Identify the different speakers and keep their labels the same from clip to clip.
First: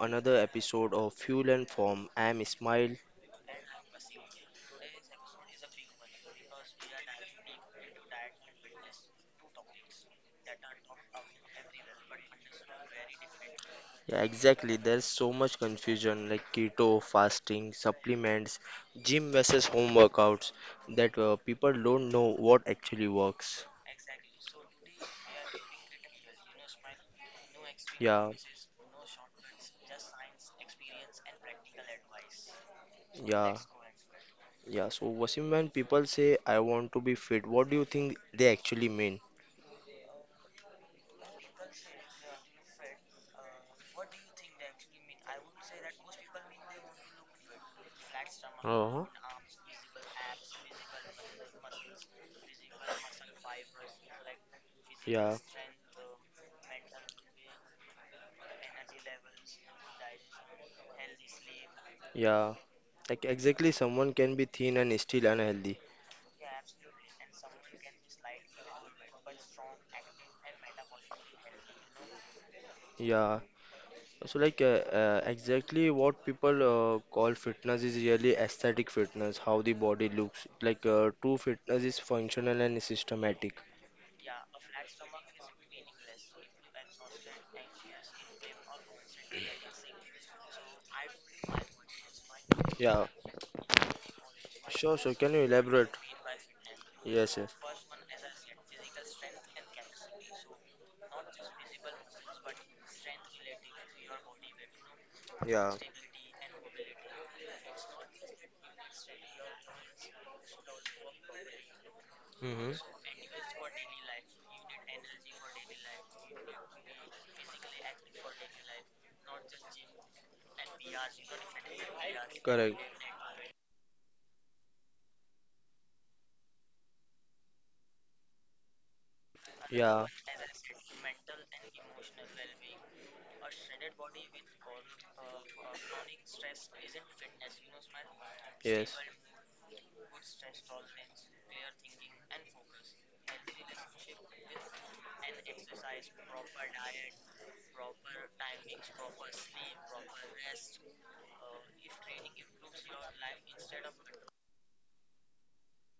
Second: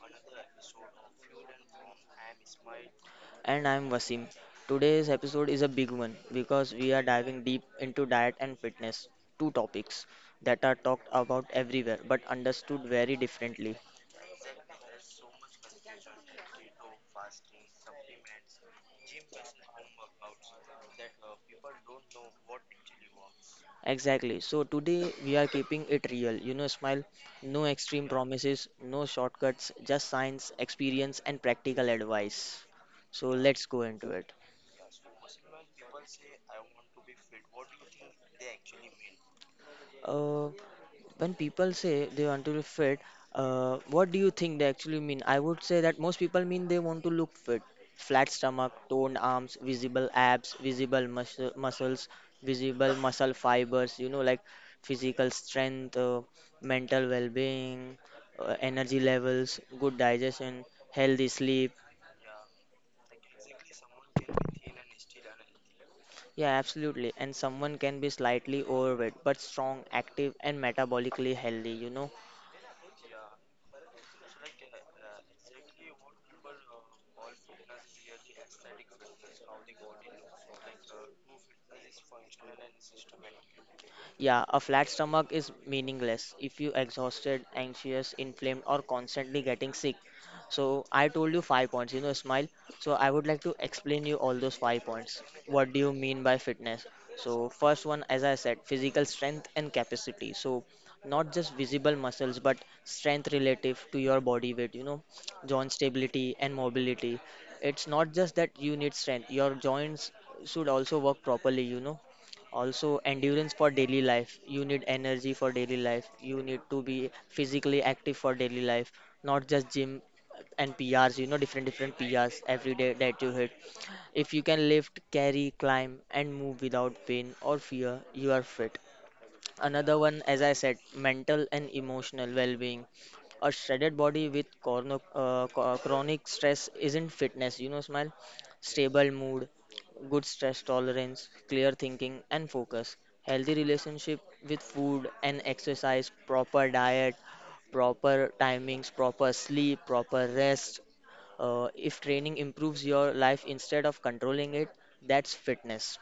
Speaker 1: another episode of Fuel and Form. I am Ismail.
Speaker 2: And I'm Vasim. Today's episode is a big one because we are diving deep into diet and fitness, two topics that are talked about everywhere but understood very differently.
Speaker 1: Yeah, exactly. There's so much confusion like keto, fasting, supplements, gym versus home workouts that people don't know what actually works.
Speaker 2: Exactly. So today we are keeping it real. You know, smile, no extreme
Speaker 1: Yeah,
Speaker 2: promises, no shortcuts, just science, experience, and practical advice. So
Speaker 1: yeah,
Speaker 2: let's go into it.
Speaker 1: yeah. So Wasim, when people say I want to be fit, what do you think they actually mean?
Speaker 2: Uh, when people say they want to look fit, what do you think they actually mean? I would say that most people mean they want to look fit. Flat stomach,
Speaker 1: Uh-huh.
Speaker 2: toned arms, visible abs, visible muscle, muscles, visible muscle fibers, like physical
Speaker 1: Yeah,
Speaker 2: strength, mental well being, energy levels, good digestion, healthy sleep.
Speaker 1: yeah. Like exactly, someone can be thin and still unhealthy.
Speaker 2: Yeah, absolutely. And someone can be slightly overweight but strong, active, and metabolically healthy, you know.
Speaker 1: Yeah. So like exactly what people call fitness is really aesthetic fitness, how the body looks. Like true fitness is functional and systematic.
Speaker 2: Yeah, a flat stomach is meaningless if you exhausted, anxious, inflamed, or constantly getting sick. So I told you 5 points, smile. So
Speaker 1: Yeah.
Speaker 2: I would like to explain you all those five
Speaker 1: Sure, sure.
Speaker 2: points.
Speaker 1: Can you
Speaker 2: What do
Speaker 1: elaborate?
Speaker 2: you mean by fitness?
Speaker 1: Yes,
Speaker 2: So
Speaker 1: yes.
Speaker 2: first one, as I said, physical strength and capacity. So not just visible muscles, but strength relative to your body weight, you know,
Speaker 1: Yeah.
Speaker 2: joint stability and mobility. It's not just that you need strength, your joints should also work properly, you know.
Speaker 1: Mm-hmm.
Speaker 2: Also endurance for daily life, you need energy for daily life, you need to be physically active for daily life, not just gym and prs, different different prs every
Speaker 1: Correct.
Speaker 2: day that you hit. If you can lift, carry, climb, and move without pain or fear, you are fit. Another
Speaker 1: Yeah.
Speaker 2: one, as I said, mental and emotional well being. A shredded body with chronic stress isn't fitness, smile. Stable mood, good stress tolerance, clear thinking, and focus. Healthy relationship with food and exercise, proper diet, proper timings, proper sleep, proper rest. If training improves your life instead of controlling it, that's fitness.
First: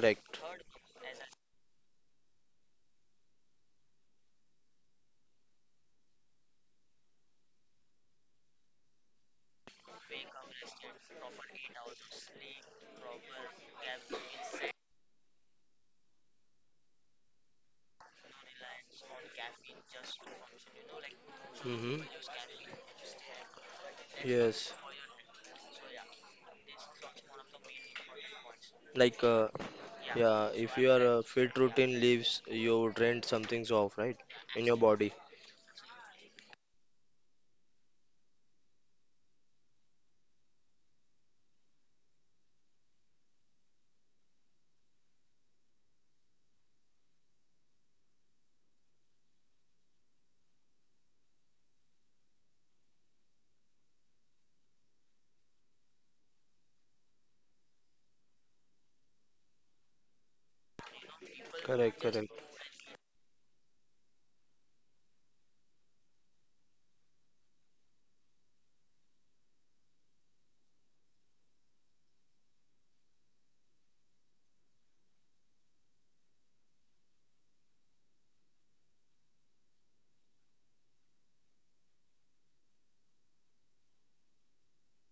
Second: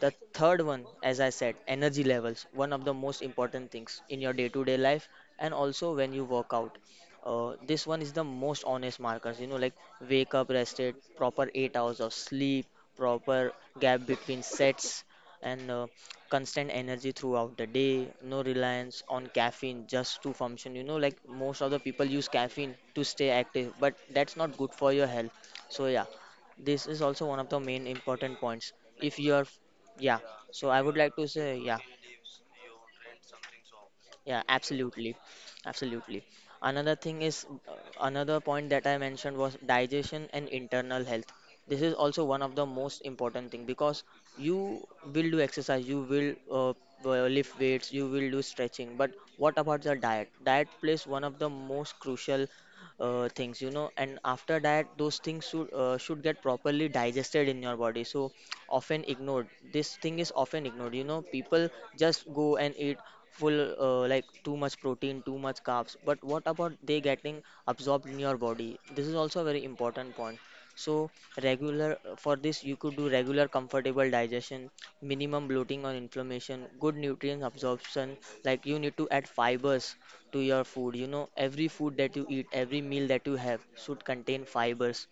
Speaker 2: The third one, as I said, energy levels, one of the most important things in your day to day life and also when you work out. This one is the most honest markers, like wake up rested, proper 8 hours of sleep, proper gap between sets, and constant energy throughout the day, no reliance on caffeine just to function. You know, like most of the
Speaker 1: Mm-hmm.
Speaker 2: people use caffeine to stay active, but
Speaker 1: That's good.
Speaker 2: that's not
Speaker 1: Yes,
Speaker 2: good for your health. So, yeah, this is also one of the main important points if
Speaker 1: like
Speaker 2: you are yeah.
Speaker 1: yeah,
Speaker 2: So
Speaker 1: if
Speaker 2: I
Speaker 1: one
Speaker 2: would
Speaker 1: your that
Speaker 2: like to
Speaker 1: fit
Speaker 2: say,
Speaker 1: yeah
Speaker 2: yeah,
Speaker 1: routine leaves, you drain some things off, right?
Speaker 2: yeah,
Speaker 1: Yeah. In your absolutely body.
Speaker 2: absolutely, absolutely. Another thing is, another point that I mentioned was digestion and internal health. This is also one of the most important thing because you will do exercise, you will lift weights, you will do stretching, but what about your diet? Diet plays one of the most crucial things, you know, and after diet, those things should get properly digested in your body, so often ignored this thing is often ignored, you know,
Speaker 1: Because
Speaker 2: people
Speaker 1: correct, there's
Speaker 2: just
Speaker 1: correct a
Speaker 2: go and eat full like too much protein, too much carbs, but what about they getting absorbed in your body? This is also a very important point. So regular for this you could do regular comfortable digestion, minimum bloating or inflammation, good nutrient absorption. Like you need to add fibers to your food, you know, every food that you eat, every meal that you have should contain fibers.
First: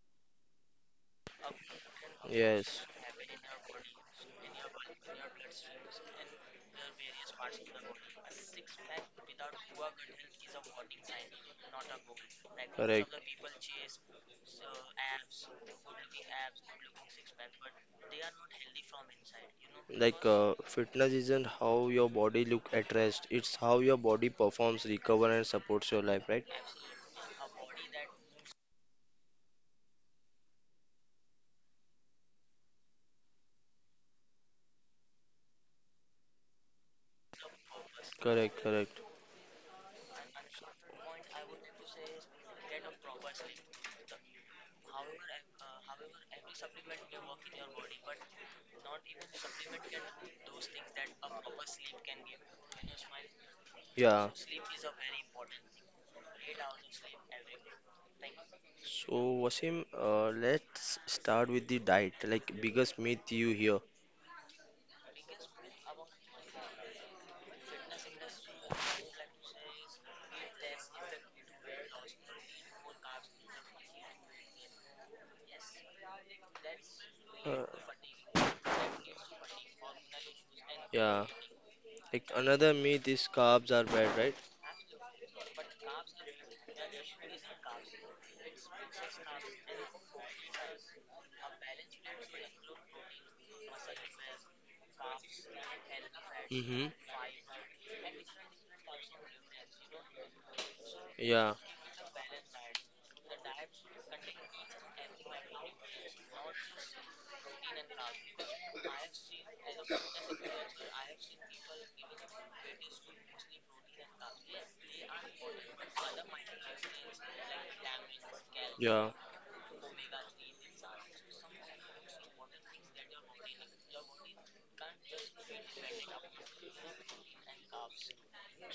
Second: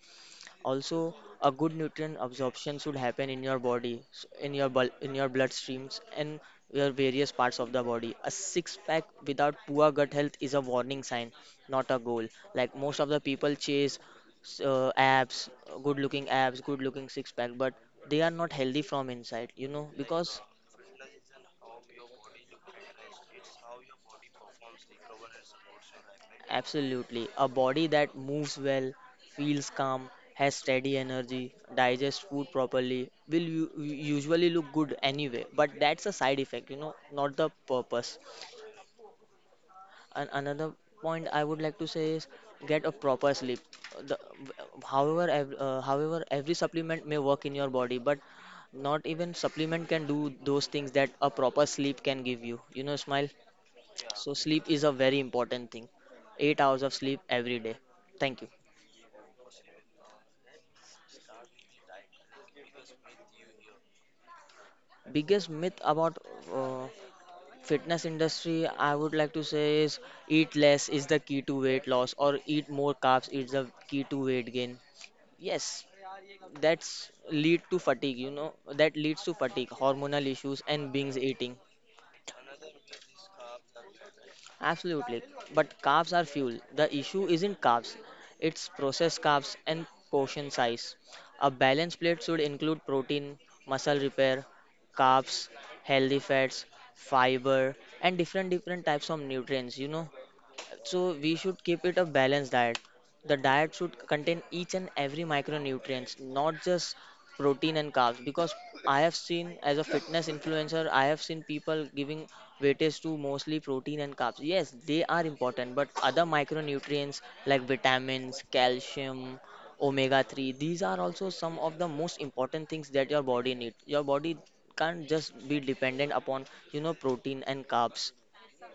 Speaker 2: Also, a good nutrient
Speaker 1: lot of things.
Speaker 2: absorption
Speaker 1: Yes,
Speaker 2: should happen in your body, in your bloodstreams and your various parts of the body. A six pack without poor gut health is a warning sign, not a goal. Like most of the people chase s- uh, abs, abs, good looking six pack, but they are not healthy from inside, you know,
Speaker 1: like
Speaker 2: because
Speaker 1: fitness isn't how your body look at rest, it's how your body performs, recover and supports your life, right?
Speaker 2: absolutely. A body that moves well, feels calm, has steady energy, digests food properly, usually look good anyway. But that's a side effect, you know, not the
Speaker 1: Yes,
Speaker 2: purpose.
Speaker 1: correct, correct.
Speaker 2: And another point I would like to say is get a proper sleep. The, However, every supplement may work in your body, but not even supplement can do those things that a proper sleep can give you. Smile.
Speaker 1: Yeah.
Speaker 2: So sleep is a very important thing. 8 hours of sleep every day. Thank you.
Speaker 1: So Wasim, let's start with the diet. Like biggest myth you hear.
Speaker 2: Biggest myth about uh, fitness industry I would like to say is eat less is the key to weight loss or eat more carbs is the key to weight gain. Yes,
Speaker 1: Yeah,
Speaker 2: that leads to fatigue, hormonal issues and binge
Speaker 1: Yeah.
Speaker 2: eating.
Speaker 1: Like another myth is carbs are bad, right?
Speaker 2: Absolutely. But carbs are fuel. The issue isn't carbs, it's processed carbs and portion size. A balanced plate should include protein, muscle repair, carbs, healthy fats,
Speaker 1: Mm-hmm.
Speaker 2: fiber, and different different types of nutrients, you know. So we
Speaker 1: Yeah.
Speaker 2: should keep it a balanced diet. The diet should contain each and every micronutrients, not just protein and carbs. Because I have seen as a fitness influencer, I have seen people giving weightage to mostly protein and carbs. Yes, they are important, but other micronutrients like vitamins,
Speaker 1: Yeah,
Speaker 2: calcium, omega 3, these are also some of the most important things that your body needs. Your body can't just be dependent upon, you know, protein and carbs.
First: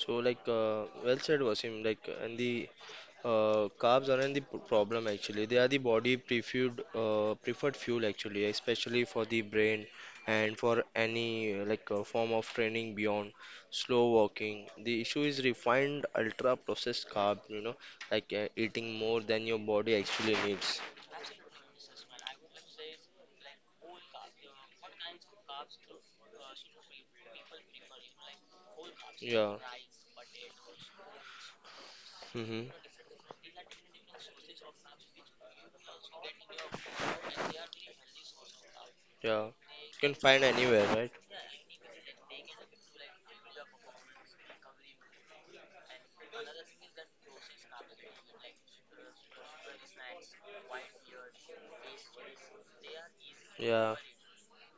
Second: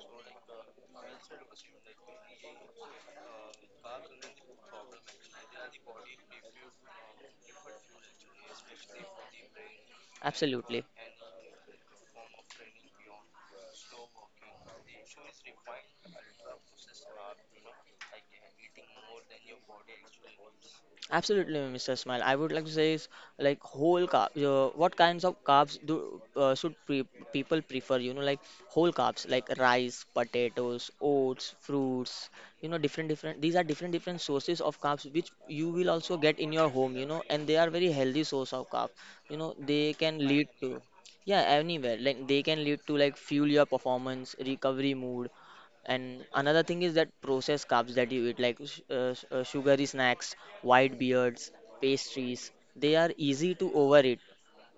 Speaker 1: so like well said Wasim, like and the carbs aren't the problem actually. They are the body preferred preferred fuel actually, especially for the brain and for
Speaker 2: Absolutely.
Speaker 1: any like form of training beyond slow walking. The issue is refined ultra processed carb, you know, like eating more than your body actually needs.
Speaker 2: Absolutely, Mr. Smile. I would like to say is like whole carbs. What kinds of carbs do should pre people prefer? You know, like whole carbs, like
Speaker 1: Yeah.
Speaker 2: rice, potatoes, oats, fruits. You
Speaker 1: Mm-hmm.
Speaker 2: know, different different. These are different different sources of carbs which you will also get in your home. You know, and they are very healthy source of carbs. You
Speaker 1: Yeah.
Speaker 2: know, they
Speaker 1: You can
Speaker 2: can
Speaker 1: find
Speaker 2: lead to
Speaker 1: anywhere, right?
Speaker 2: yeah anywhere. Like they can lead to like fuel your performance, recovery mood, and another thing is that processed carbs that you eat, like sugary snacks, white beards, pastries, they are easy to
Speaker 1: Yeah.
Speaker 2: overeat.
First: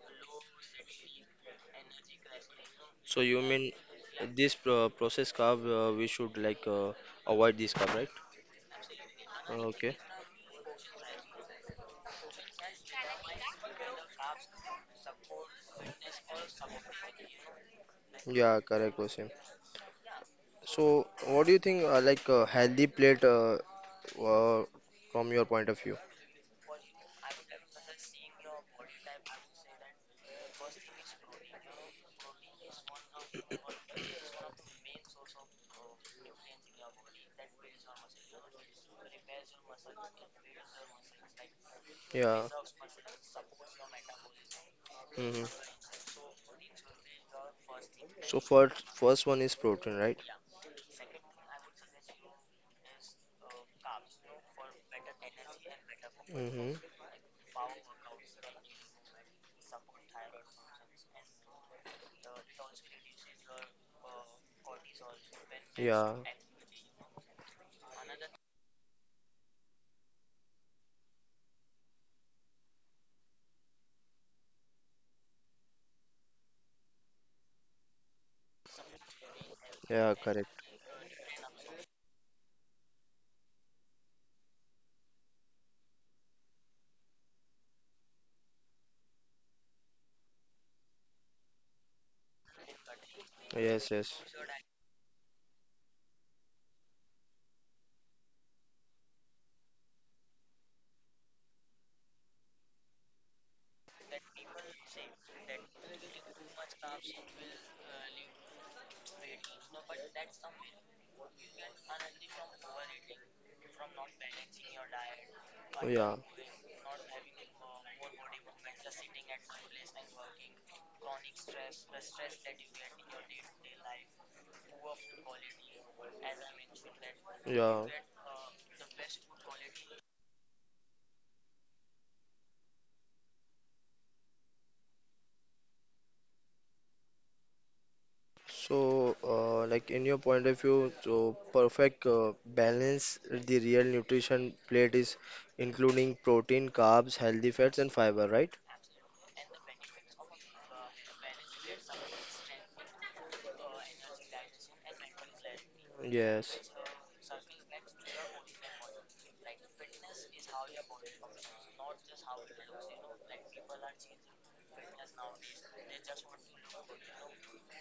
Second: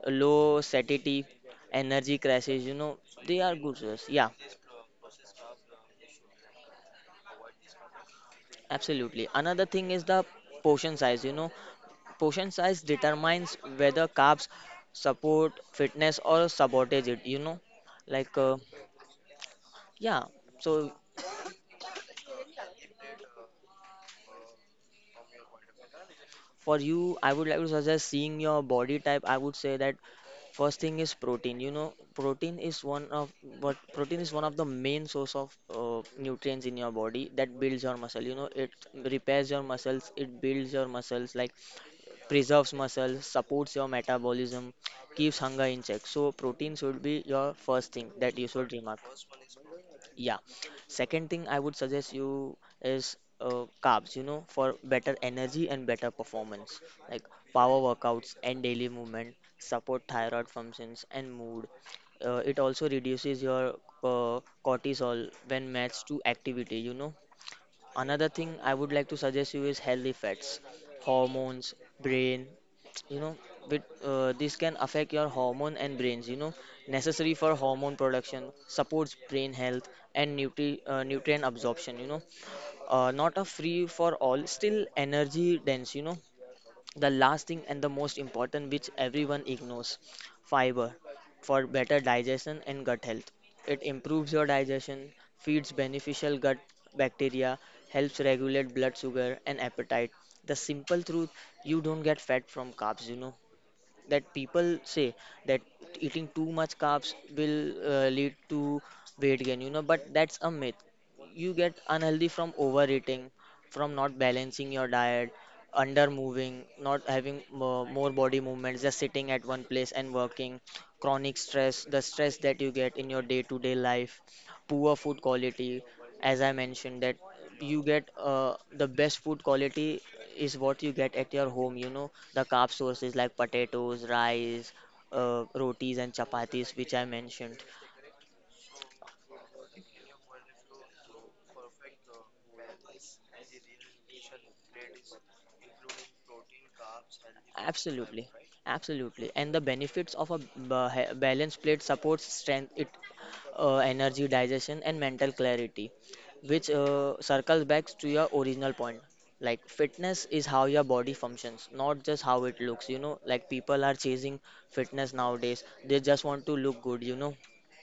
Speaker 2: Low satiety, energy crashes, you know,
Speaker 1: So you
Speaker 2: they are
Speaker 1: mean
Speaker 2: good source. Yeah,
Speaker 1: this pro process carb, we should like avoid this carb, right?
Speaker 2: absolutely. Another thing
Speaker 1: Okay.
Speaker 2: is the portion size, you know, portion size determines whether carbs support fitness or sabotage it, you know, like, uh,
Speaker 1: Yeah, correct, Wasim.
Speaker 2: yeah. So
Speaker 1: So what do you think like a healthy plate uh, from your point of view?
Speaker 2: for you I would like to suggest seeing your body type, I would say that first thing is protein. You know, protein is one of protein is one of the main source of nutrients in your body that builds your muscle. You know, it repairs your muscles, it builds your muscles, like
Speaker 1: Yeah.
Speaker 2: preserves muscles, supports your metabolism, keeps
Speaker 1: Hmm.
Speaker 2: hunger in check. So protein should be your first thing that
Speaker 1: So
Speaker 2: you should
Speaker 1: first
Speaker 2: remark.
Speaker 1: first one is protein, right?
Speaker 2: Yeah. Second thing I would suggest you is carbs, you know, for better energy and better
Speaker 1: Hmm.
Speaker 2: performance, like power workouts and daily movement, support thyroid functions and mood. It also reduces your cortisol when matched
Speaker 1: Yeah.
Speaker 2: to activity, you know. Another thing I would like to suggest you is healthy fats, hormones, brain. You know, this can affect your hormone and brains. You know, necessary for hormone production, supports brain health
Speaker 1: Yeah,
Speaker 2: and
Speaker 1: correct.
Speaker 2: nutrient absorption. You know, not a free for all, still energy dense. You know, the last thing and the most important, which everyone ignores, fiber for better digestion and gut health. It
Speaker 1: Yes, yes.
Speaker 2: improves your digestion, feeds beneficial gut bacteria, helps regulate blood sugar and appetite. The simple truth, you don't get fat from carbs, you know. That people say that eating too much carbs will lead to weight gain, you know, but that's a myth. You get unhealthy from overeating, from not balancing your diet, under
Speaker 1: Yeah.
Speaker 2: moving, not having mo- more body movements, just sitting at one place and working, chronic stress, the stress that you get in your day to day life, poor food quality. As I mentioned that you
Speaker 1: Yeah.
Speaker 2: get the best food quality is what you get at your home, you know, the carb sources like potatoes, rice, rotis and chapatis, which I mentioned.
Speaker 1: So, like in your point of view, so perfect balance the real nutrition plate is including protein, carbs, healthy fats, and
Speaker 2: Absolutely.
Speaker 1: fiber, right?
Speaker 2: Absolutely. And the benefits of a balanced plate supports strength, it energy, digestion, and mental clarity,
Speaker 1: Yes.
Speaker 2: which circles back to your original point. Like fitness is how your body functions, not just how it looks. You know, like people are chasing fitness nowadays. They just want to look good. You know,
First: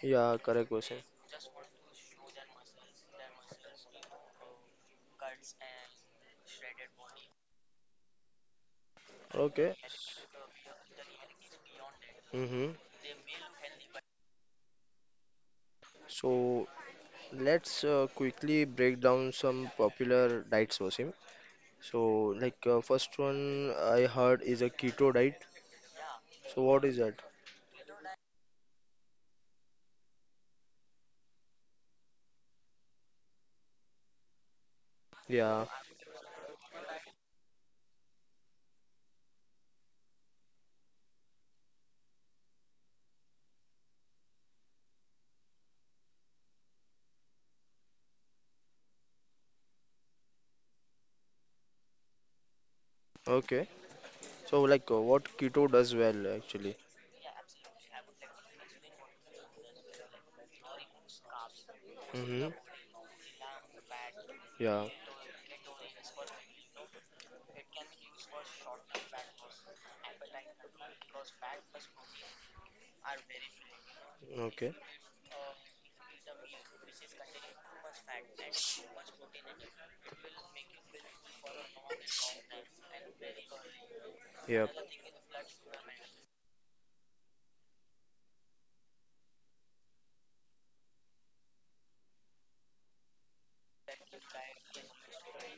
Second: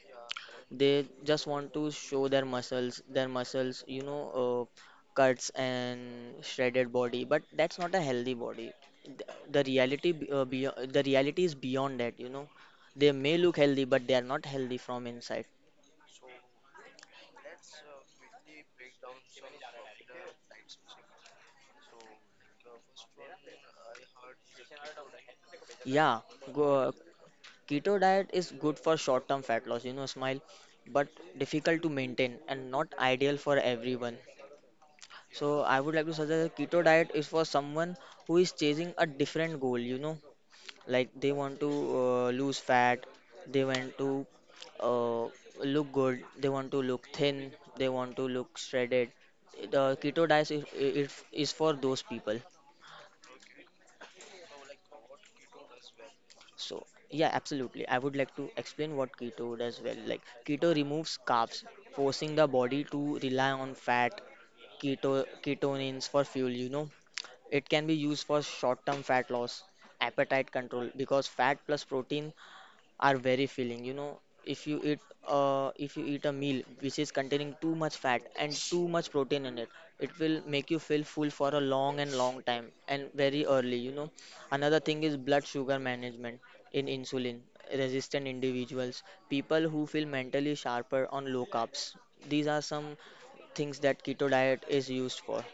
Speaker 1: Yeah, correct question.
Speaker 2: they just want to show their muscles, you know, cuts and shredded body, but that's not a healthy body. Th- The
Speaker 1: Okay.
Speaker 2: reality, be- uh, be, the reality is beyond that, you know.
Speaker 1: Mm-hmm.
Speaker 2: They may look healthy, but they are not healthy from inside.
Speaker 1: So let's quickly break down some popular diets, Wasim. So, like first one I heard is a keto diet.
Speaker 2: Yeah,
Speaker 1: So
Speaker 2: go,
Speaker 1: what
Speaker 2: uh,
Speaker 1: is that?
Speaker 2: Keto diet is good for short-term fat loss, smile, but difficult to maintain and not ideal for everyone. So
Speaker 1: Yeah.
Speaker 2: I would like to suggest a keto diet is for someone who is chasing a different goal, you know, like they want to lose fat. They want to uh, look good. They want to look thin. They want to look shredded. The keto diet is for those people.
Speaker 1: Okay. So like what keto does well actually.
Speaker 2: So yeah, absolutely, I would like to explain what keto does well. Like, keto removes carbs, forcing the
Speaker 1: Mm-hmm.
Speaker 2: body to rely on fat,
Speaker 1: Yeah.
Speaker 2: keto ketonins for fuel, you know. It can be used for short term fat loss, appetite control, because fat plus protein are very filling, you know. if
Speaker 1: Okay.
Speaker 2: you eat if you eat a meal which is containing too much fat and too much protein in it, it will make you feel full for a long and long time and very early, you know.
Speaker 1: Yeah.
Speaker 2: Another thing is blood sugar management in insulin resistant individuals, people who feel mentally sharper on low carbs. These are some things that keto diet is used for.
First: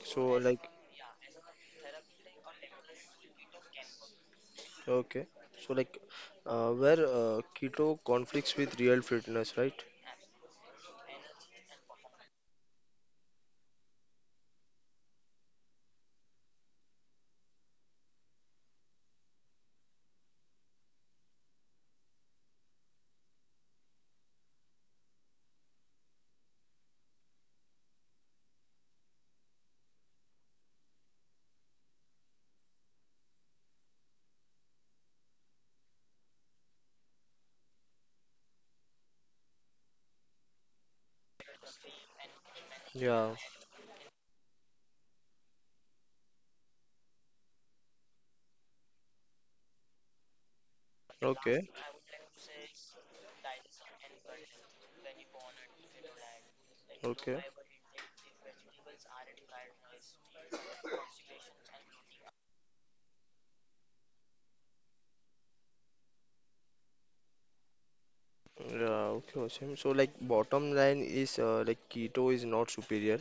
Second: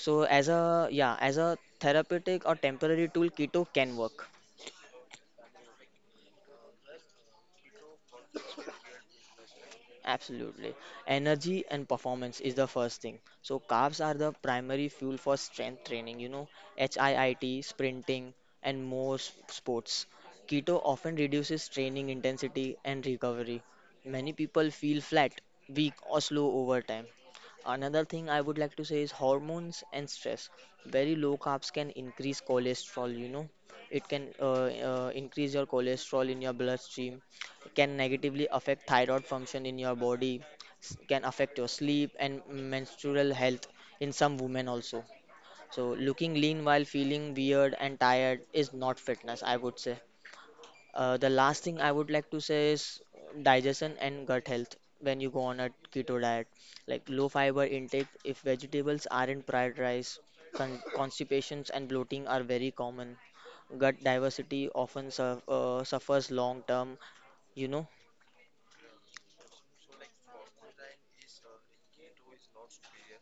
Speaker 2: So
Speaker 1: So
Speaker 2: as a,
Speaker 1: like
Speaker 2: yeah, as a therapeutic or temporary tool, keto can work.
Speaker 1: okay. So like where keto conflicts with real fitness, right?
Speaker 2: Absolutely. Energy and performance is the first thing. So carbs are the primary fuel for strength training, you know, HIIT, sprinting, and more sports. Keto often reduces training intensity and recovery. Many people feel flat, weak, or slow over time. Another thing I would like to say is hormones and stress. Very low carbs can increase cholesterol, you know. It can increase your cholesterol in your bloodstream, can negatively affect thyroid function in your body, can affect your sleep and
Speaker 1: Yeah.
Speaker 2: menstrual health in some women also. So looking lean while feeling weird and tired is not fitness, I would say. The last
Speaker 1: Okay.
Speaker 2: thing I would like to say is digestion and gut health. When you go on a keto diet, like low
Speaker 1: Okay.
Speaker 2: fiber intake, if vegetables aren't prioritized, constipations and bloating are very common. Gut diversity often suffers long term, you know.
Speaker 1: Yeah. Okay, Wasim. So like bottom line is like keto is not superior.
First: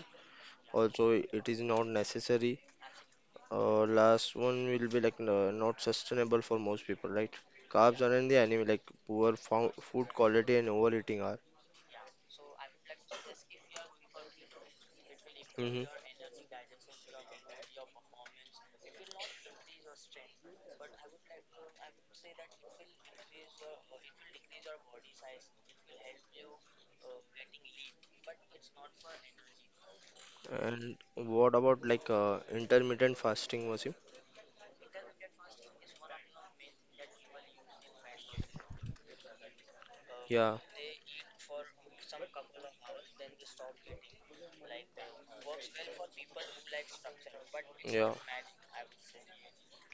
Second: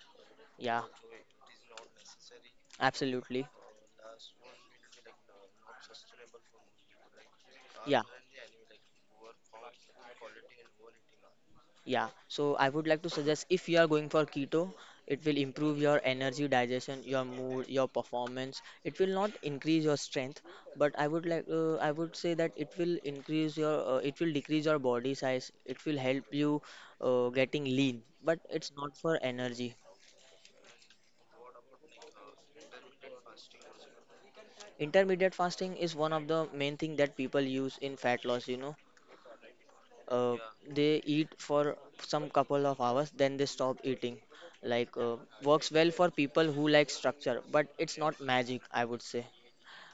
Speaker 2: Yeah.
Speaker 1: Also, it is not necessary.
Speaker 2: Absolutely.
Speaker 1: Last one will be like no, not sustainable for most people, right? Carbs
Speaker 2: Yeah,
Speaker 1: are in the enemy. Like poor food quality and overeating are.
Speaker 2: yeah. So I would like to suggest if you are going for keto, it will improve
Speaker 1: Mm-hmm.
Speaker 2: your energy, digestion, your mood, your performance. It will not increase your strength, but I would say that it will decrease your body size. It will help you getting lean, but it's not for energy.
Speaker 1: And what about like intermittent fasting, Wasim?
Speaker 2: Intermediate fasting is one of the main thing that people use in fat loss, you know. uh,
Speaker 1: Yeah,
Speaker 2: they eat for some couple of hours, then they stop eating. like uh, Works well for people who like structure, but it's
Speaker 1: yeah.
Speaker 2: not magic, I would say.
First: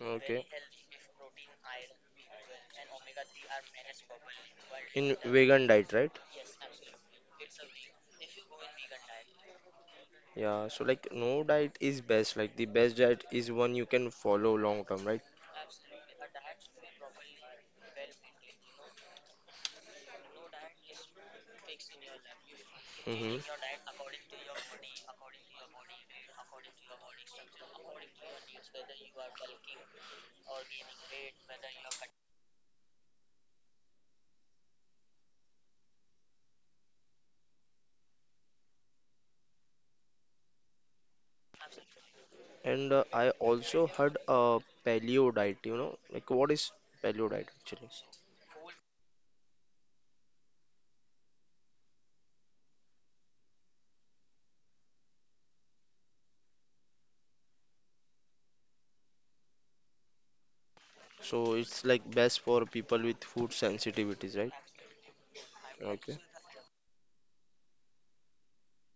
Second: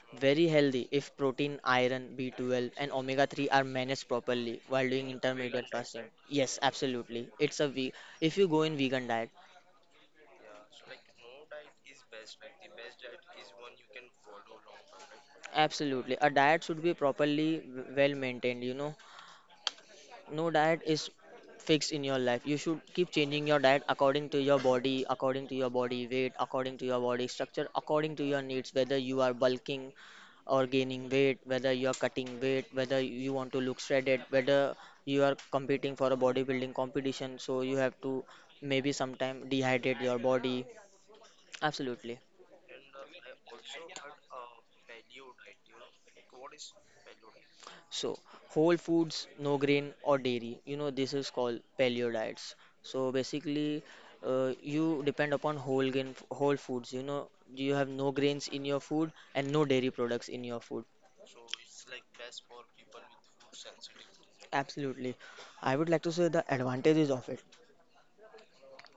Speaker 1: Okay.
Speaker 2: Very healthy if protein, iron, B12 and omega 3 are managed properly while
Speaker 1: In
Speaker 2: doing
Speaker 1: vegan
Speaker 2: intermediate
Speaker 1: diet,
Speaker 2: fasting.
Speaker 1: right?
Speaker 2: Yes, absolutely. If you go in vegan diet.
Speaker 1: Yeah, so like no diet is best. Like the best diet is one you can follow long term, right?
Speaker 2: Absolutely, a diet should be properly well maintained, you know. No diet is fixed in your life. You should keep
Speaker 1: Mm-hmm.
Speaker 2: changing your diet according to your body, according to your body weight, according to your body structure, according to your needs, whether you are bulking or gaining weight, whether you are cutting weight, whether you want to look shredded, whether you are competing for a bodybuilding competition. So you have to maybe sometime dehydrate your body, absolutely.
Speaker 1: And I also heard paleo diet, you know, like what is paleo diet actually?
Speaker 2: So, whole foods, no grain or dairy. You know, this is called paleo diets. So basically, you depend upon whole grain, whole foods. You know, you have no grains in your food and no dairy products in your food.
Speaker 1: So it's like best for people with food sensitivities, right?
Speaker 2: Absolutely. I would like to
Speaker 1: Okay.
Speaker 2: say the advantages of it.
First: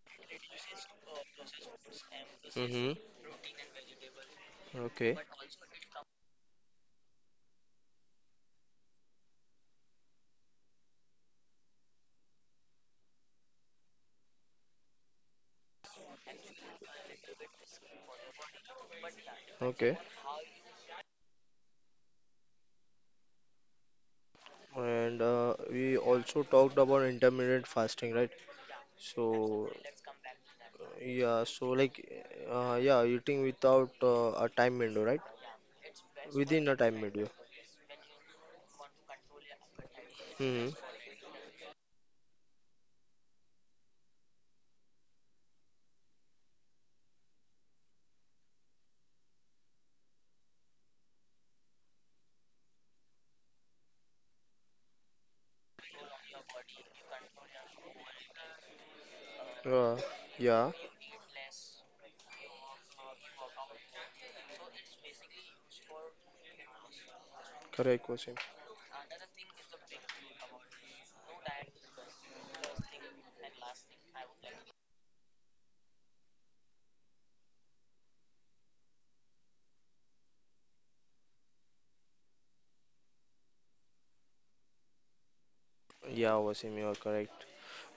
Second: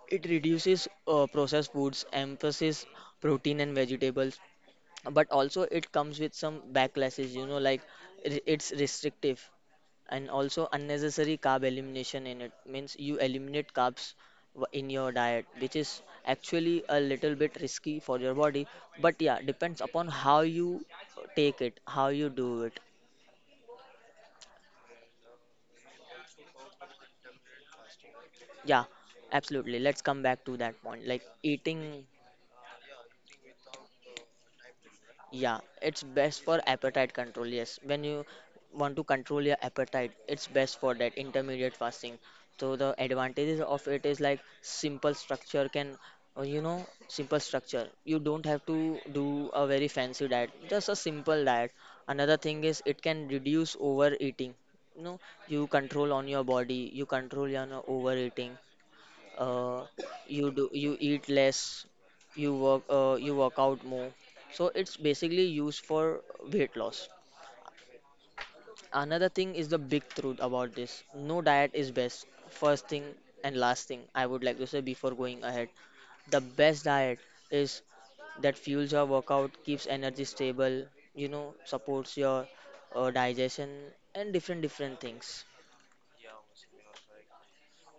Speaker 2: It reduces processed foods, emphasis
Speaker 1: Mm-hmm.
Speaker 2: protein and vegetables,
Speaker 1: Okay.
Speaker 2: but also it comes with some backlashes. You know, like, it's restrictive. And also unnecessary carb elimination in it, means you eliminate carbs in your diet, which is actually a little bit risky for your body. But yeah, depends
Speaker 1: Okay.
Speaker 2: upon how you take it, how you do it.
Speaker 1: And we also talked about intermittent fasting, right?
Speaker 2: Yeah,
Speaker 1: So
Speaker 2: absolutely. Let's come back to that point, like
Speaker 1: yeah, so like
Speaker 2: eating.
Speaker 1: yeah, eating without a time window, right?
Speaker 2: Yeah, it's best for
Speaker 1: Within a time
Speaker 2: appetite
Speaker 1: window.
Speaker 2: control. Yes, when you want to control your appetite, it's
Speaker 1: Mm-hmm.
Speaker 2: best for that intermediate fasting. So the advantages of it is like, you know, simple structure. You don't have to do a very fancy diet, just a simple diet. Another thing is it can reduce overeating. You know, you control on your body, you control your overeating. uh,
Speaker 1: Uh, yeah,
Speaker 2: you eat less, you work out more. So it's basically used for weight loss.
Speaker 1: correct, Wasim.
Speaker 2: Another thing is the big truth about this. No diet is best, first thing. And last thing I would like to say before going ahead, the best diet is that fuels your workout, keeps energy stable, you know, supports your digestion and different different things.
Speaker 1: Yeah, Wasim, you are correct.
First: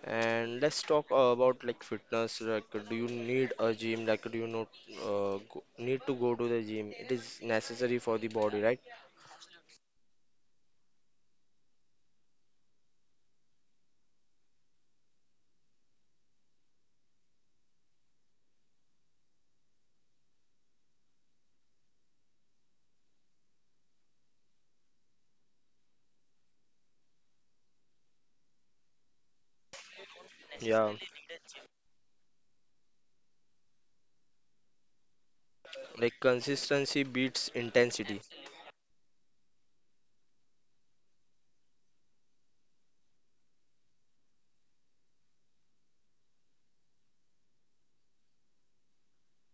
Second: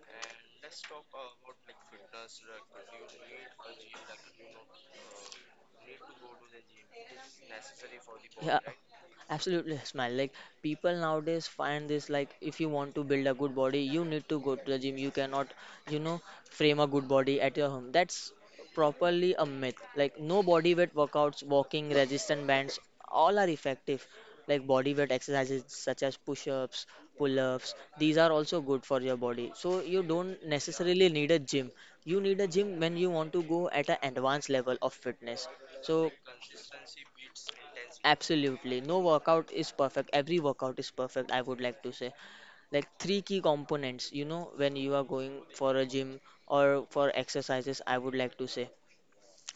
Speaker 1: And let's talk about like fitness. Like, do you need a gym? Like, do you not need to go to the gym? It is necessary for the
Speaker 2: Yeah,
Speaker 1: body, right?
Speaker 2: absolutely, Smile. Like, people nowadays find this, like, if you want to build a good body, you need to go to the gym. You cannot, you know, frame a good body at your home. That's properly a myth. Like, no, body weight workouts, walking, resistance bands, all are effective. Like body weight exercises such as push-ups, pull-ups, these are also good for your body. So you don't
Speaker 1: Yeah.
Speaker 2: necessarily need a gym. You need a gym when you want to go at an advanced level of fitness, so.
Speaker 1: Like consistency beats intensity.
Speaker 2: Absolutely, no workout is perfect, every workout is perfect, I would like to say. Like, three key components, you know, when you are going for a gym or for exercises, I would like to say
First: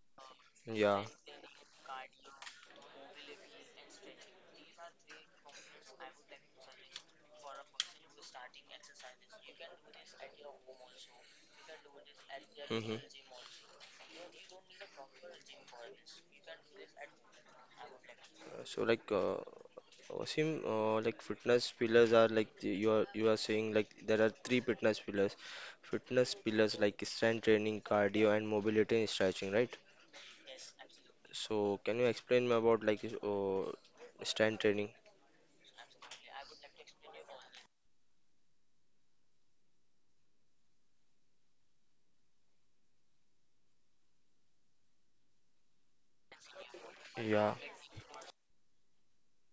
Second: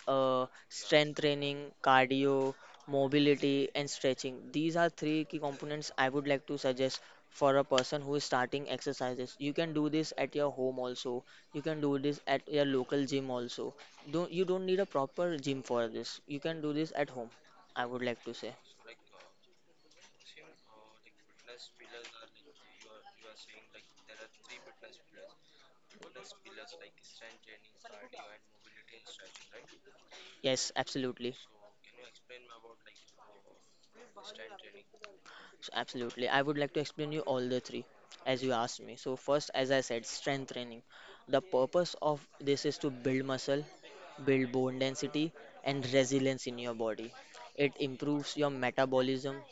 Speaker 1: Yeah.
Speaker 2: strength training, cardio, mobility, and stretching. These are three key components I would like to suggest for a person who is starting exercises. You can do this at your home also. You can do this at your
Speaker 1: Hmm.
Speaker 2: local gym also. Don't You don't need a proper gym for this. You can do this at home, I would like to say.
Speaker 1: Uh, So like uh, Wasim, like fitness pillars are like you are saying like there are three fitness pillars like strength training, cardio, and mobility and stretching, right?
Speaker 2: Yes, absolutely.
Speaker 1: So can you explain me about like strength training?
Speaker 2: So absolutely, I would like to explain you all the three as you asked me. So first, as I said, strength training. The purpose of this is to build muscle, build bone density and resilience in your body.
Speaker 1: Yeah.
Speaker 2: It improves your metabolism,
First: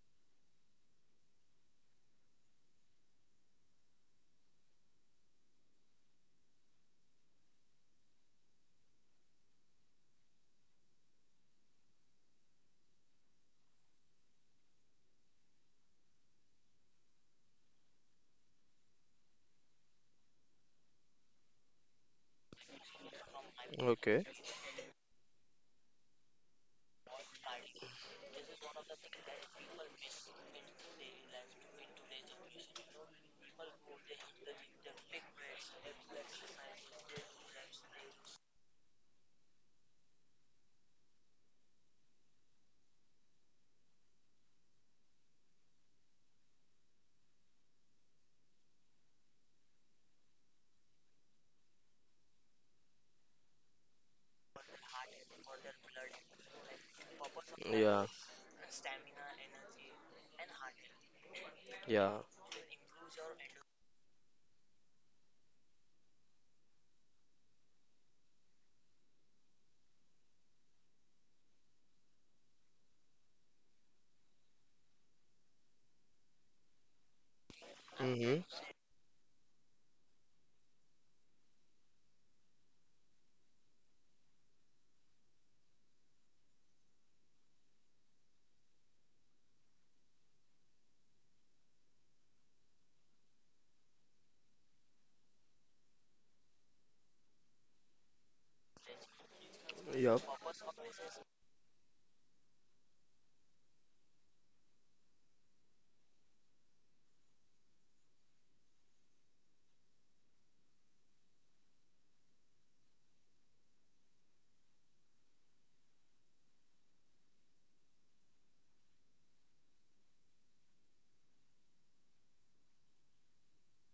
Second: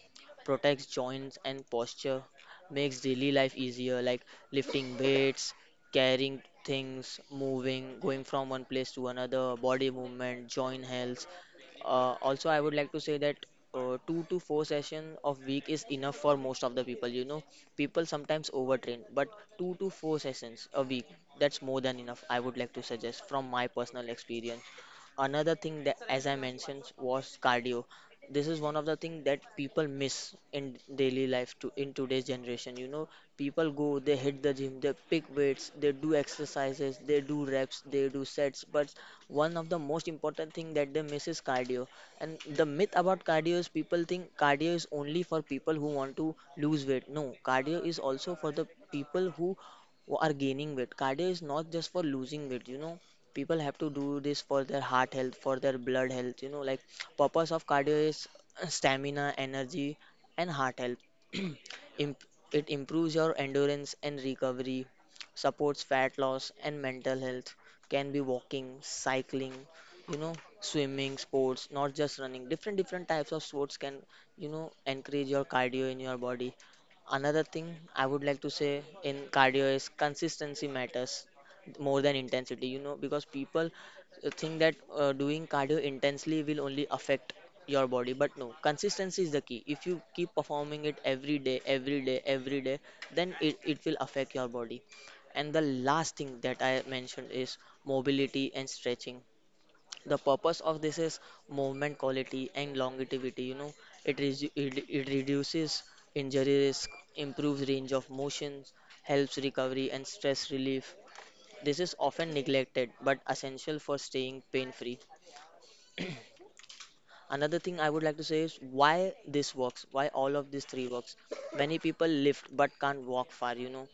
Speaker 2: protects joints and posture, makes daily life easier, like lifting weights, carrying things, moving, going from one place to another, body movement, joint health. Also, I would like to say that 2 to 4 session of week is enough for most of the people. You know, people sometimes overtrain, but 2 to 4 sessions a week, that's more than enough. I would like to suggest from my personal
Speaker 1: Okay.
Speaker 2: experience. Another thing that, as I mentioned, was cardio. This is one of the things that people miss in daily life, to in today's generation, you know. People go, they hit the gym, they pick weights, they do exercises, they do reps, they do sets. But one of the most important thing that they miss is cardio. And the myth about cardio is people think cardio is only for people who want to lose weight. No, cardio is also for the people who are gaining weight. Cardio is not just for losing weight, you know. People have to do this for their heart health, for their blood health, you know. Like, purpose of cardio
Speaker 1: Yeah.
Speaker 2: is stamina, energy, and heart health.
Speaker 1: Yeah.
Speaker 2: Imp- it improves your endurance and recovery, supports fat loss and mental health. Can be walking, cycling, you know, swimming, sports, not just running. Different different types of sports can, you know, encourage your cardio in your body. Another thing I would
Speaker 1: Mm-hmm.
Speaker 2: like to say in cardio is consistency matters more than intensity, you know, because people think that doing cardio intensely will only affect your body. But no, consistency is the key. If you keep performing it every day, every day, every day, then it will affect your body. And the last thing that I mentioned is mobility and stretching. The
Speaker 1: Yep.
Speaker 2: purpose of this is movement quality and longevity, you know. It reduces injury risk, improves range of motions, helps recovery and stress relief. This is often neglected but essential for staying pain free. Another thing I would like to say is why this works, why all of these three works. Many people lift but can't walk far, you know.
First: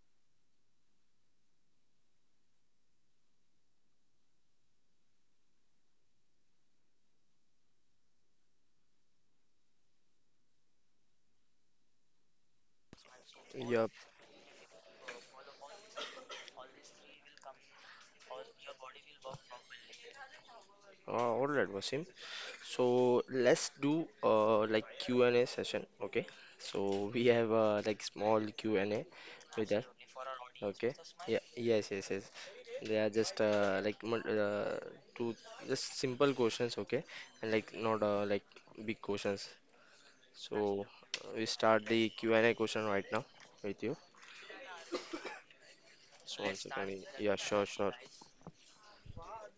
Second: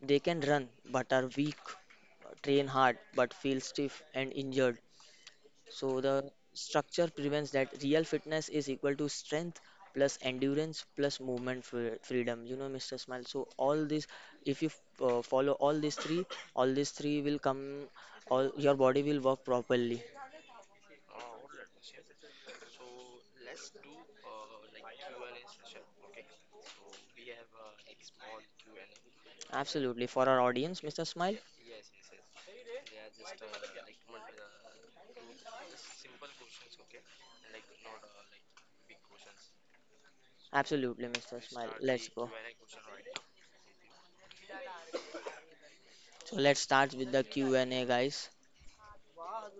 Speaker 2: They can run but are weak, train hard but feel stiff and injured. So the structure prevents that. Real fitness is equal to strength plus endurance plus movement freedom. You know, Mr. Smile. So all
Speaker 1: Yep.
Speaker 2: this, if you follow all these three will come. All your body will work properly.
Speaker 1: All right, Wasim. So let's do like Q and A session, okay? So we have like small Q and A with us.
Speaker 2: Absolutely. For our audience,
Speaker 1: Okay.
Speaker 2: Mr. Smile.
Speaker 1: Yeah. Yes. Yes. Yes. They are just two just simple questions. Okay. And like not like big questions. So
Speaker 2: Absolutely, Mr.
Speaker 1: we
Speaker 2: Smile.
Speaker 1: start the
Speaker 2: Let's go.
Speaker 1: Q and A question right now with you.
Speaker 2: So
Speaker 1: So one
Speaker 2: let's start
Speaker 1: second.
Speaker 2: with the
Speaker 1: Yeah. Sure.
Speaker 2: Q&A,
Speaker 1: Sure.
Speaker 2: guys.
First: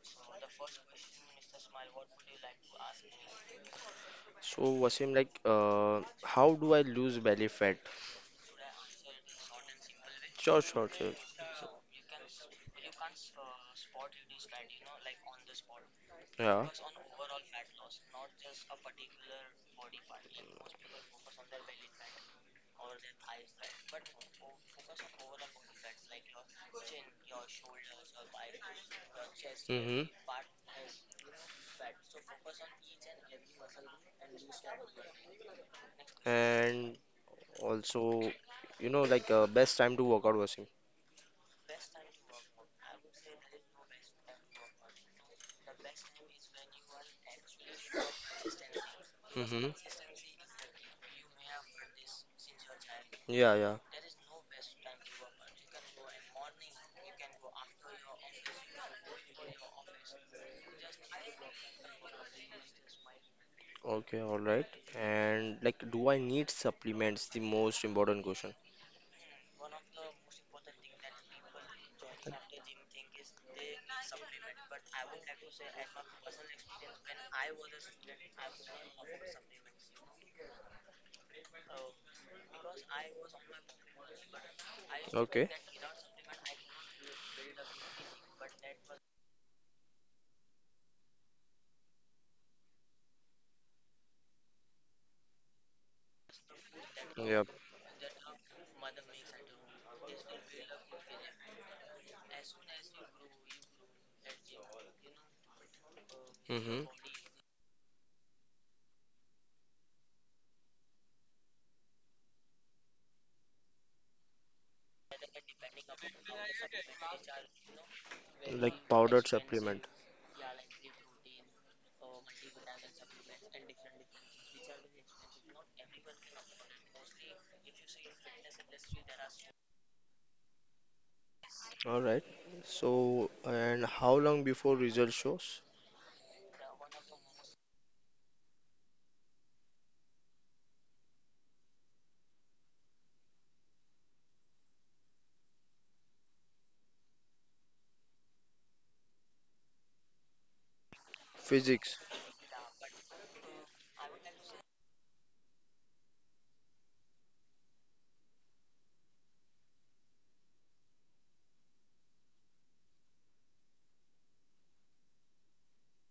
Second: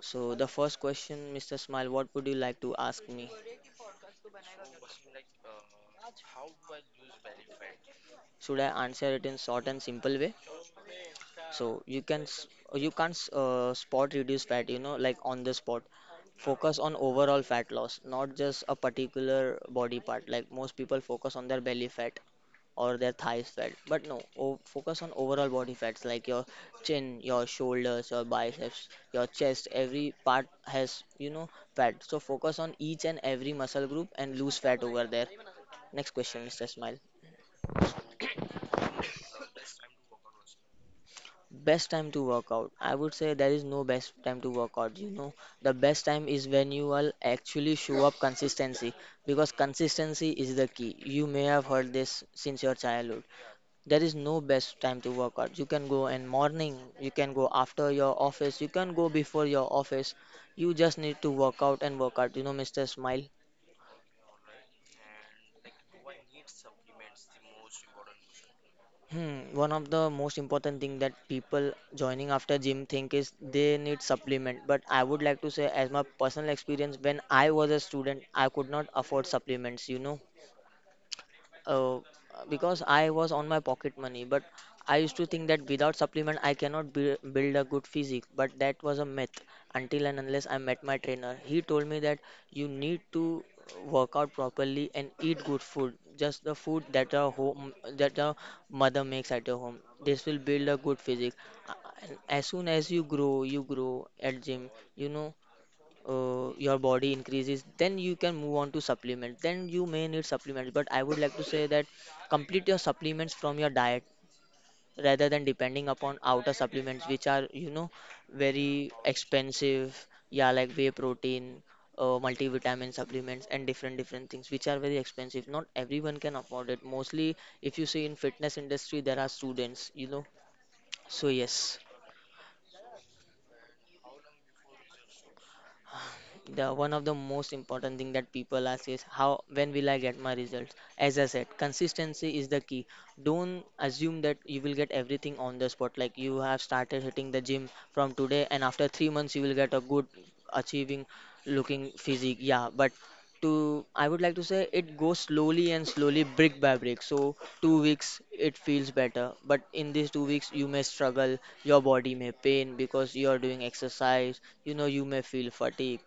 Speaker 2: So the first question, Mr. Smile, what would you like to ask me?
Speaker 1: So Wasim, like, how do I lose belly fat?
Speaker 2: Should I answer it in short and simple way?
Speaker 1: Sure. Sure. Sure.
Speaker 2: So you can't spot reduce fat, you know, like on the spot.
Speaker 1: Yeah.
Speaker 2: Focus on overall fat loss, not just a particular body part. Like most people focus on their belly fat or their thighs fat, but no, o focus on overall body fats like your chin, your shoulders, your biceps, your chest.
Speaker 1: Mm-hmm.
Speaker 2: Every part has, you know, fat. So focus on each and every muscle group and lose fat over there. Next question, Mr.
Speaker 1: And
Speaker 2: Smile.
Speaker 1: also, you know, like best time to work out.
Speaker 2: Best time to work out. I would say there is no best time to work out, you know. The best time is when you will actually show up consistency because
Speaker 1: Mm-hmm.
Speaker 2: consistency is the key. You may have heard this since your childhood.
Speaker 1: Yeah, yeah.
Speaker 2: There is no best time to work out. You can go in morning, you can go after your office, you can go before your office. You just need to work out and work out. You know, Mr. Smile.
Speaker 1: Okay, all right. And like, do I need supplements? The most important question.
Speaker 2: Hmm, one of the most important thing that people joining after gym think is they need supplement. But I would like to say, as my personal experience, when I was a student, I could not afford supplements, you know, uh, because I was on my pocket money. But I used to think
Speaker 1: Okay.
Speaker 2: that without supplement, I cannot build a good physique. But that was a myth until and unless I met my trainer. He told me that you need to work out properly and eat good food. Just the food that a
Speaker 1: Yeah.
Speaker 2: home that a mother makes at your home. This will build a good physique. Uh, And as soon as you grow at gym. You know, your
Speaker 1: Mm-hmm.
Speaker 2: body increases, then you can move on to supplement, then you may need supplements. But I would like to say that complete your supplements from your diet rather than depending upon outer supplements, which are, you know,
Speaker 1: Like
Speaker 2: very
Speaker 1: powdered supplement.
Speaker 2: expensive. Yeah, like whey protein, multivitamin supplements and different different things, which are very expensive. Not everyone can afford it. Mostly if you see in fitness industry, there are students, you know, so yes.
Speaker 1: All right. So, and how long before result shows?
Speaker 2: The one of the most important thing that people ask is how, when will I get my results? As I said, consistency is the key. Don't assume that you will get everything on the spot, like you have started hitting the gym from today and after 3 months you will get a good achieving looking
Speaker 1: Physics.
Speaker 2: physique. Yeah, but to I would like to say it goes slowly and slowly, brick by brick. So 2 weeks, it feels better, but in these 2 weeks you may struggle, your body may pain because you are doing exercise, you know, you may feel fatigue.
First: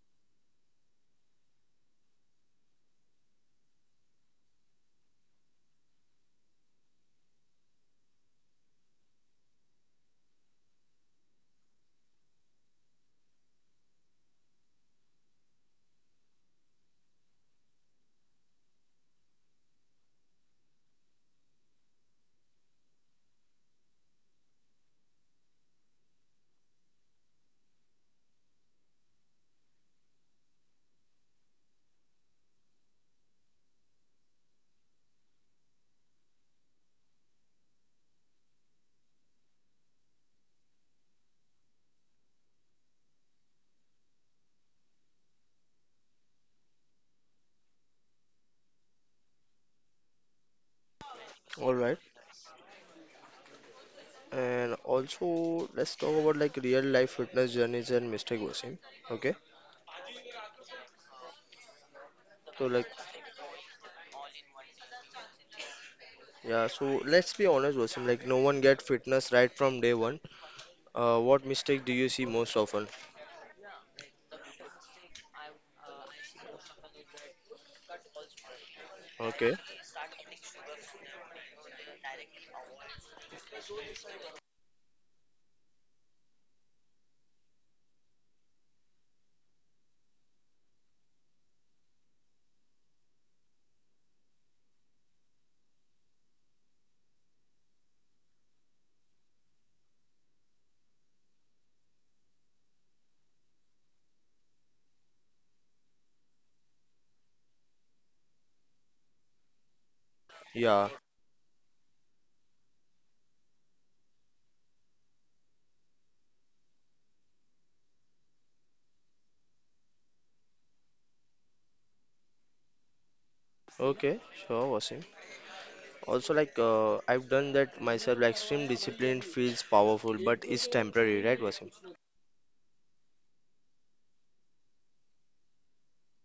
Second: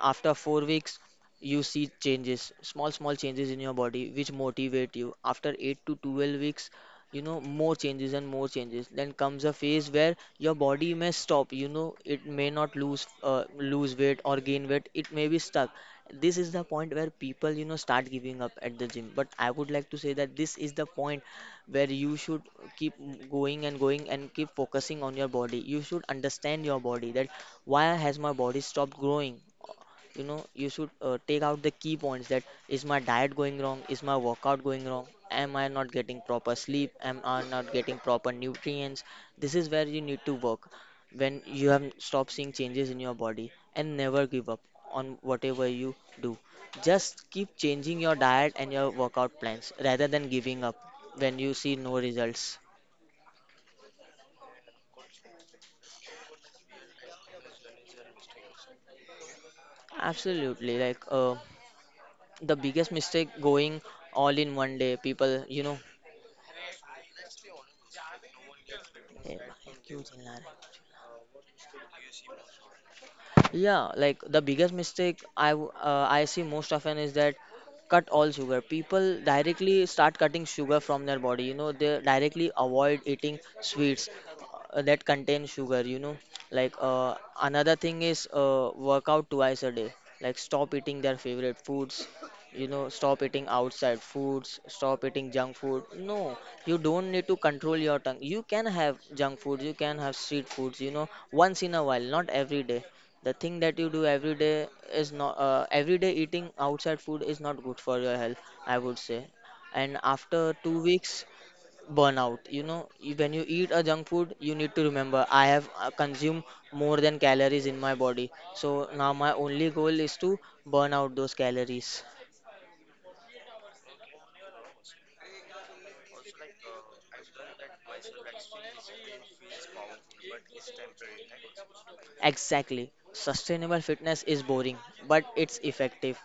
Speaker 2: After 4 weeks, you see changes, small, small changes in your body, which motivate you. After eight to 12 weeks, you know, more changes and more changes. Then comes a phase where your body may stop, you know, it may not lose weight or gain weight, it may be stuck. This is the point where people, you know, start giving up at the gym. But I would like to say that this is the point where you should keep going and going and keep focusing on your body. You should understand your body that why has my body stopped growing. You know, you should take out the key points, that is my diet going wrong, is my workout going wrong, am I not getting proper sleep, am I not getting proper nutrients? This is where you need to work, when you have stopped seeing changes in your body, and never give up on whatever you do. Just keep changing your diet and your workout plans rather than giving up when you see
Speaker 1: All
Speaker 2: no
Speaker 1: right.
Speaker 2: results.
Speaker 1: And also, let's talk about like real life fitness journeys and mistake, Wasim. Okay.
Speaker 2: Absolutely. Like the
Speaker 1: So like
Speaker 2: biggest mistake going all in one day people, you know.
Speaker 1: yeah, so let's be honest, Wasim. Like, no one get fitness right from day one. What mistake do you see most often?
Speaker 2: Yeah, like the biggest mistake I see most often is that cut all sugar. People
Speaker 1: Okay,
Speaker 2: directly start cutting sugar from their body. You know, they directly avoid eating sweets that contain sugar. You know, like another thing is work out twice a day. Like stop eating their favorite foods. You know, stop eating outside foods. Stop eating junk food. No, you don't need to control your tongue. You can have junk food. You can have street foods. You know, once in a while, not every day. The thing that you do every day is not, every day eating outside food is not good for your health, I would say. And after 2
Speaker 1: yeah,
Speaker 2: weeks, burnout, you know. When you eat a junk food, you need to remember I have consumed more than calories in my body. So now my only goal is to burn out those calories.
Speaker 1: okay, sure, Wasim. Also, like, I've done that myself. Like, extreme discipline feels powerful, but it's temporary, right, Wasim?
Speaker 2: Exactly. Sustainable fitness is boring, but it's effective.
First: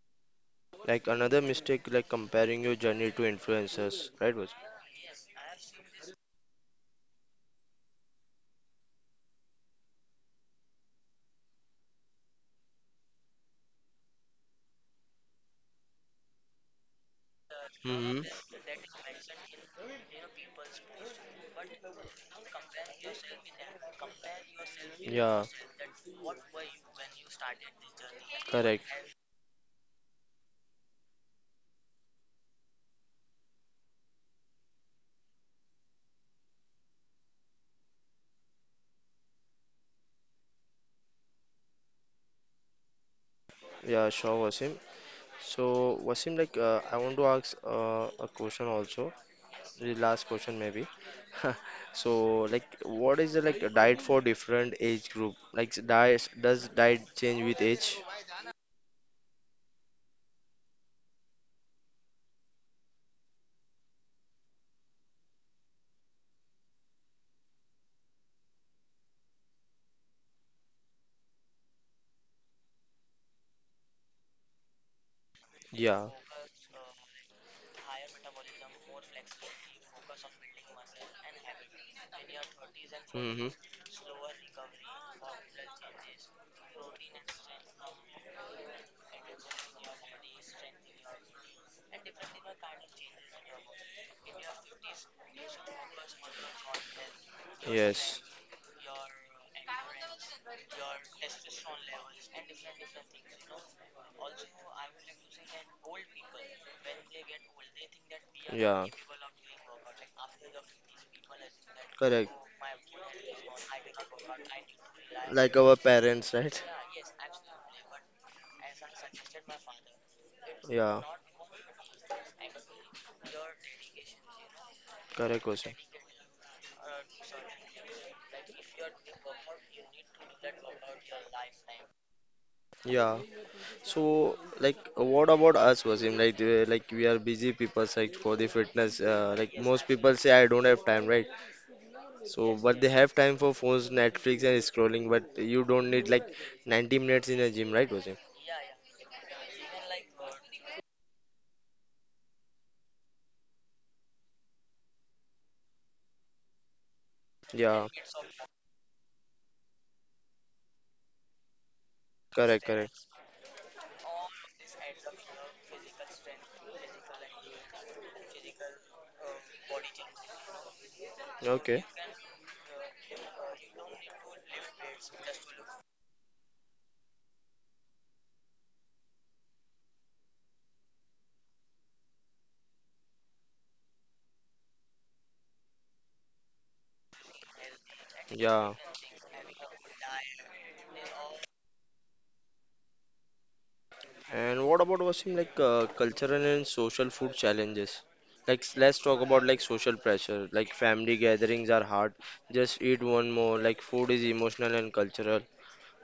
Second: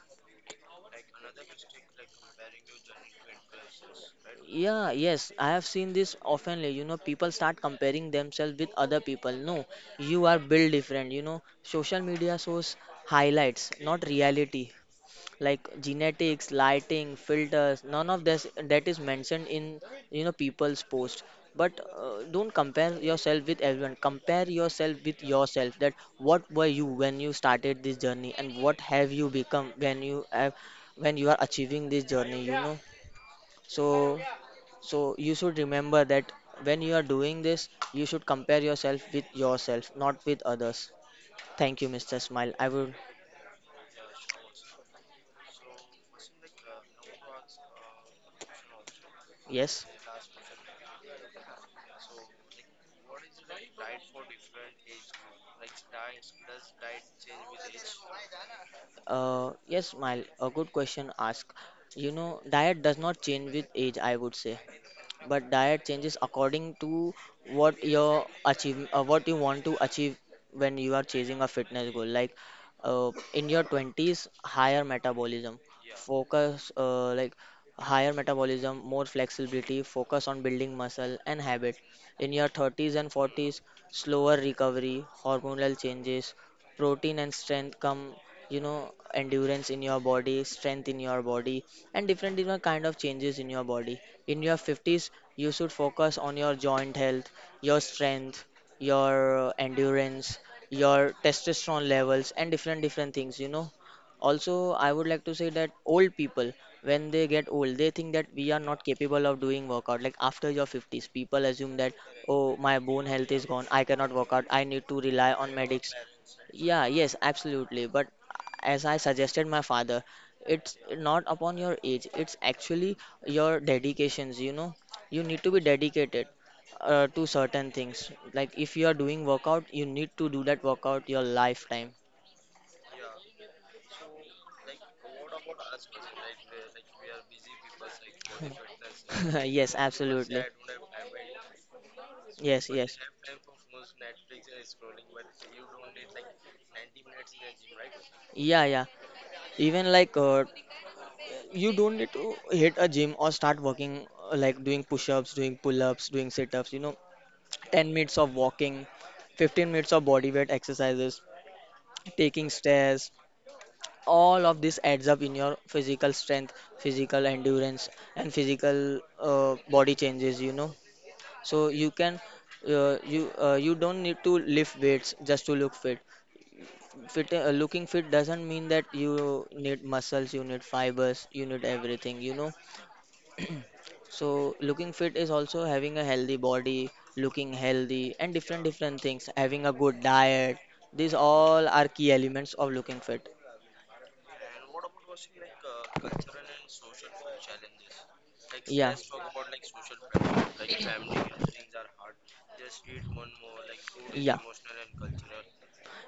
Speaker 1: Like, another mistake, like comparing your journey to influencers, right, Wasim?
Speaker 2: Yeah, yes, I have seen this oftenly. You know, people start comparing themselves with other people. No, you are built different. You know, social media shows highlights, not reality. Like genetics, lighting, filters, none
Speaker 1: Hmm.
Speaker 2: of this that is mentioned in, you know, people's post. But don't compare yourself with everyone. Compare yourself with
Speaker 1: Yeah,
Speaker 2: yourself. That what were you when you started.
Speaker 1: correct.
Speaker 2: So, so you should remember that when you are doing this, you should compare yourself with yourself, not with others. Thank you, Mr. Smile. I would,
Speaker 1: Yeah, sure, Wasim. So, Wasim, like, I want to ask a question also,
Speaker 2: yes.
Speaker 1: the last question maybe. So, like, what is the like a diet for different age group? Like, diet does diet change with age?
Speaker 2: Yes, Smile, a good question Ask. You know, diet does not change with age, I would say. But diet changes according to what your achieve what you want to achieve when you are chasing a fitness goal. Like in your 20s, higher metabolism,
Speaker 1: Yeah,
Speaker 2: focus like higher metabolism, more flexibility, focus on building muscle and habit. In your 30s and
Speaker 1: hmm,
Speaker 2: 40s, slower recovery, hormonal changes, protein and strength come, you know, endurance in your body, strength in your body, and different different kind of changes in your body. In your 50s, you should focus on your joint health, your
Speaker 1: yes.
Speaker 2: strength, your endurance, your testosterone levels and different different things, you know. Also I would like to say that old people, when they get old, they think that we are not
Speaker 1: Yeah,
Speaker 2: capable of doing workout. Like after your 50s, people assume that,
Speaker 1: correct.
Speaker 2: oh, my bone health is gone, I cannot work out, I need to rely on
Speaker 1: Like our
Speaker 2: medics.
Speaker 1: parents, right?
Speaker 2: Yeah, yes, absolutely. But as I suggested my father, it's
Speaker 1: Yeah,
Speaker 2: not upon your age, it's actually your dedications, you know. You need
Speaker 1: correct
Speaker 2: to be
Speaker 1: question.
Speaker 2: dedicated to certain things. Like if you are doing workout, you need to do that workout your lifetime.
Speaker 1: Yeah. So, like, what about us, Wasim? Like we are busy people, like for the fitness. Like
Speaker 2: Yes,
Speaker 1: most people say,
Speaker 2: absolutely.
Speaker 1: I don't have time, right? So,
Speaker 2: Yes,
Speaker 1: but they
Speaker 2: yes.
Speaker 1: have time for phones, Netflix, and scrolling. But you don't need like 90 minutes in a gym, right, Wasim?
Speaker 2: Yeah, yeah. Even like you don't need to hit a gym or start working like doing push-ups, doing pull-ups, doing sit-ups, you know.
Speaker 1: Yeah,
Speaker 2: 10 minutes of walking, 15 minutes of body weight exercises, taking
Speaker 1: correct, correct.
Speaker 2: stairs, all of this adds up in your physical strength, physical endurance, and physical body changes, you know. So
Speaker 1: Okay.
Speaker 2: you can, you don't need to lift weights just to look fit. Looking fit doesn't mean that you need muscles, you need fibers, you need everything, you know. So looking fit is also having a healthy body, looking healthy, and different
Speaker 1: Yeah.
Speaker 2: different things. Having a good diet. These all are key elements of looking fit.
Speaker 1: And what about Wasim, like cultural and social food challenges? Like
Speaker 2: Yeah.
Speaker 1: let's talk about like social pressure. Like family gatherings are hard. Just eat one more. Like food is
Speaker 2: Yeah.
Speaker 1: emotional and cultural.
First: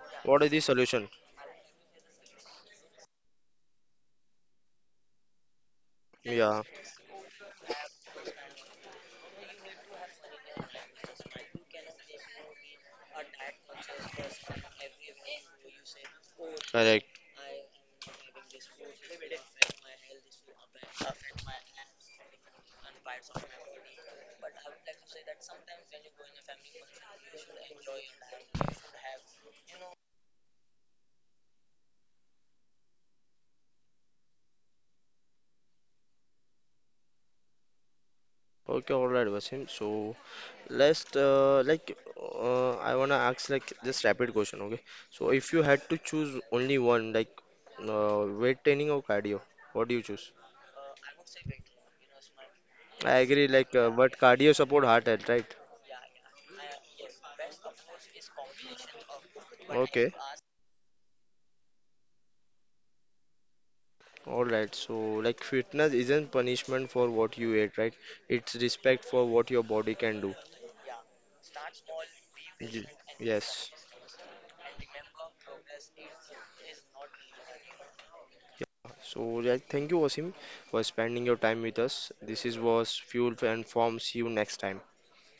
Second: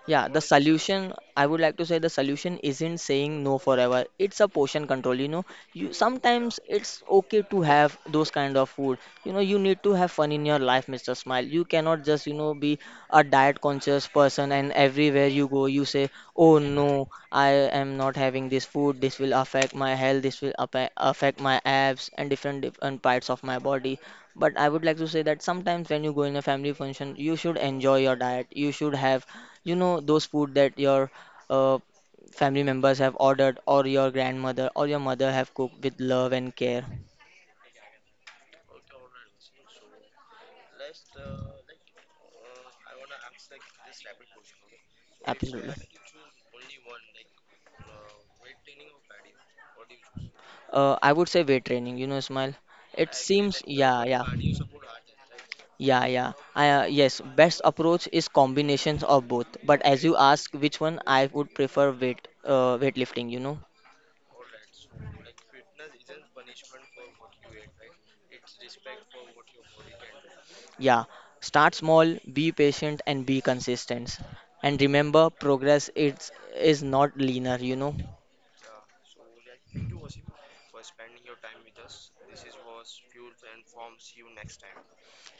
Speaker 2: Yeah, the
Speaker 1: What is the solution?
Speaker 2: solution, I would like to say, the solution isn't saying no forever. It's a portion control, you know. You sometimes
Speaker 1: Yeah,
Speaker 2: it's okay to have those kind of food. You know, you need to have fun in your life, Mr. Smile. You cannot just, you know, be a diet conscious person and everywhere you go you say, "Oh no,
Speaker 1: correct.
Speaker 2: I am not having this food. This will affect my health. This will affect my abs and different different parts of my body." But I would like to say that sometimes when you go in a family function, you should enjoy your diet. You should have, you know, those food that your uh, family members have ordered, or your grandmother or your mother have cooked with love and care.
Speaker 1: Okay, all right, Wasim. So let's I wanna ask like this rapid question. Okay. So if you
Speaker 2: Absolutely.
Speaker 1: had to choose only one, like weight training or cardio, what do you choose?
Speaker 2: I would say weight training, you know, Ismail. It
Speaker 1: I agree.
Speaker 2: seems,
Speaker 1: Like,
Speaker 2: yeah,
Speaker 1: but
Speaker 2: yeah.
Speaker 1: cardio support heart health, right?
Speaker 2: Yeah, yeah. Yes, best approach is combinations of both. But as
Speaker 1: Okay.
Speaker 2: you ask which one, I would prefer weightlifting, you know.
Speaker 1: All right, so like fitness isn't punishment for what you ate, right? It's respect for what your body can do.
Speaker 2: Yeah, start small, be
Speaker 1: Y-
Speaker 2: patient, and be
Speaker 1: Yes.
Speaker 2: consistent. And remember, progress is not linear, you know.
Speaker 1: So like, thank you, Wasim, for spending your time with us. This is was Fuel and Form. See you next time.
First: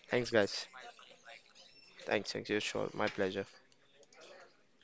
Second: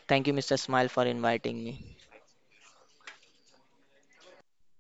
Speaker 2: Thank
Speaker 1: Thanks,
Speaker 2: you, Mr.
Speaker 1: guys.
Speaker 2: Smile, for inviting me.
Speaker 1: Thanks, thanks, yeah. Sure, my pleasure.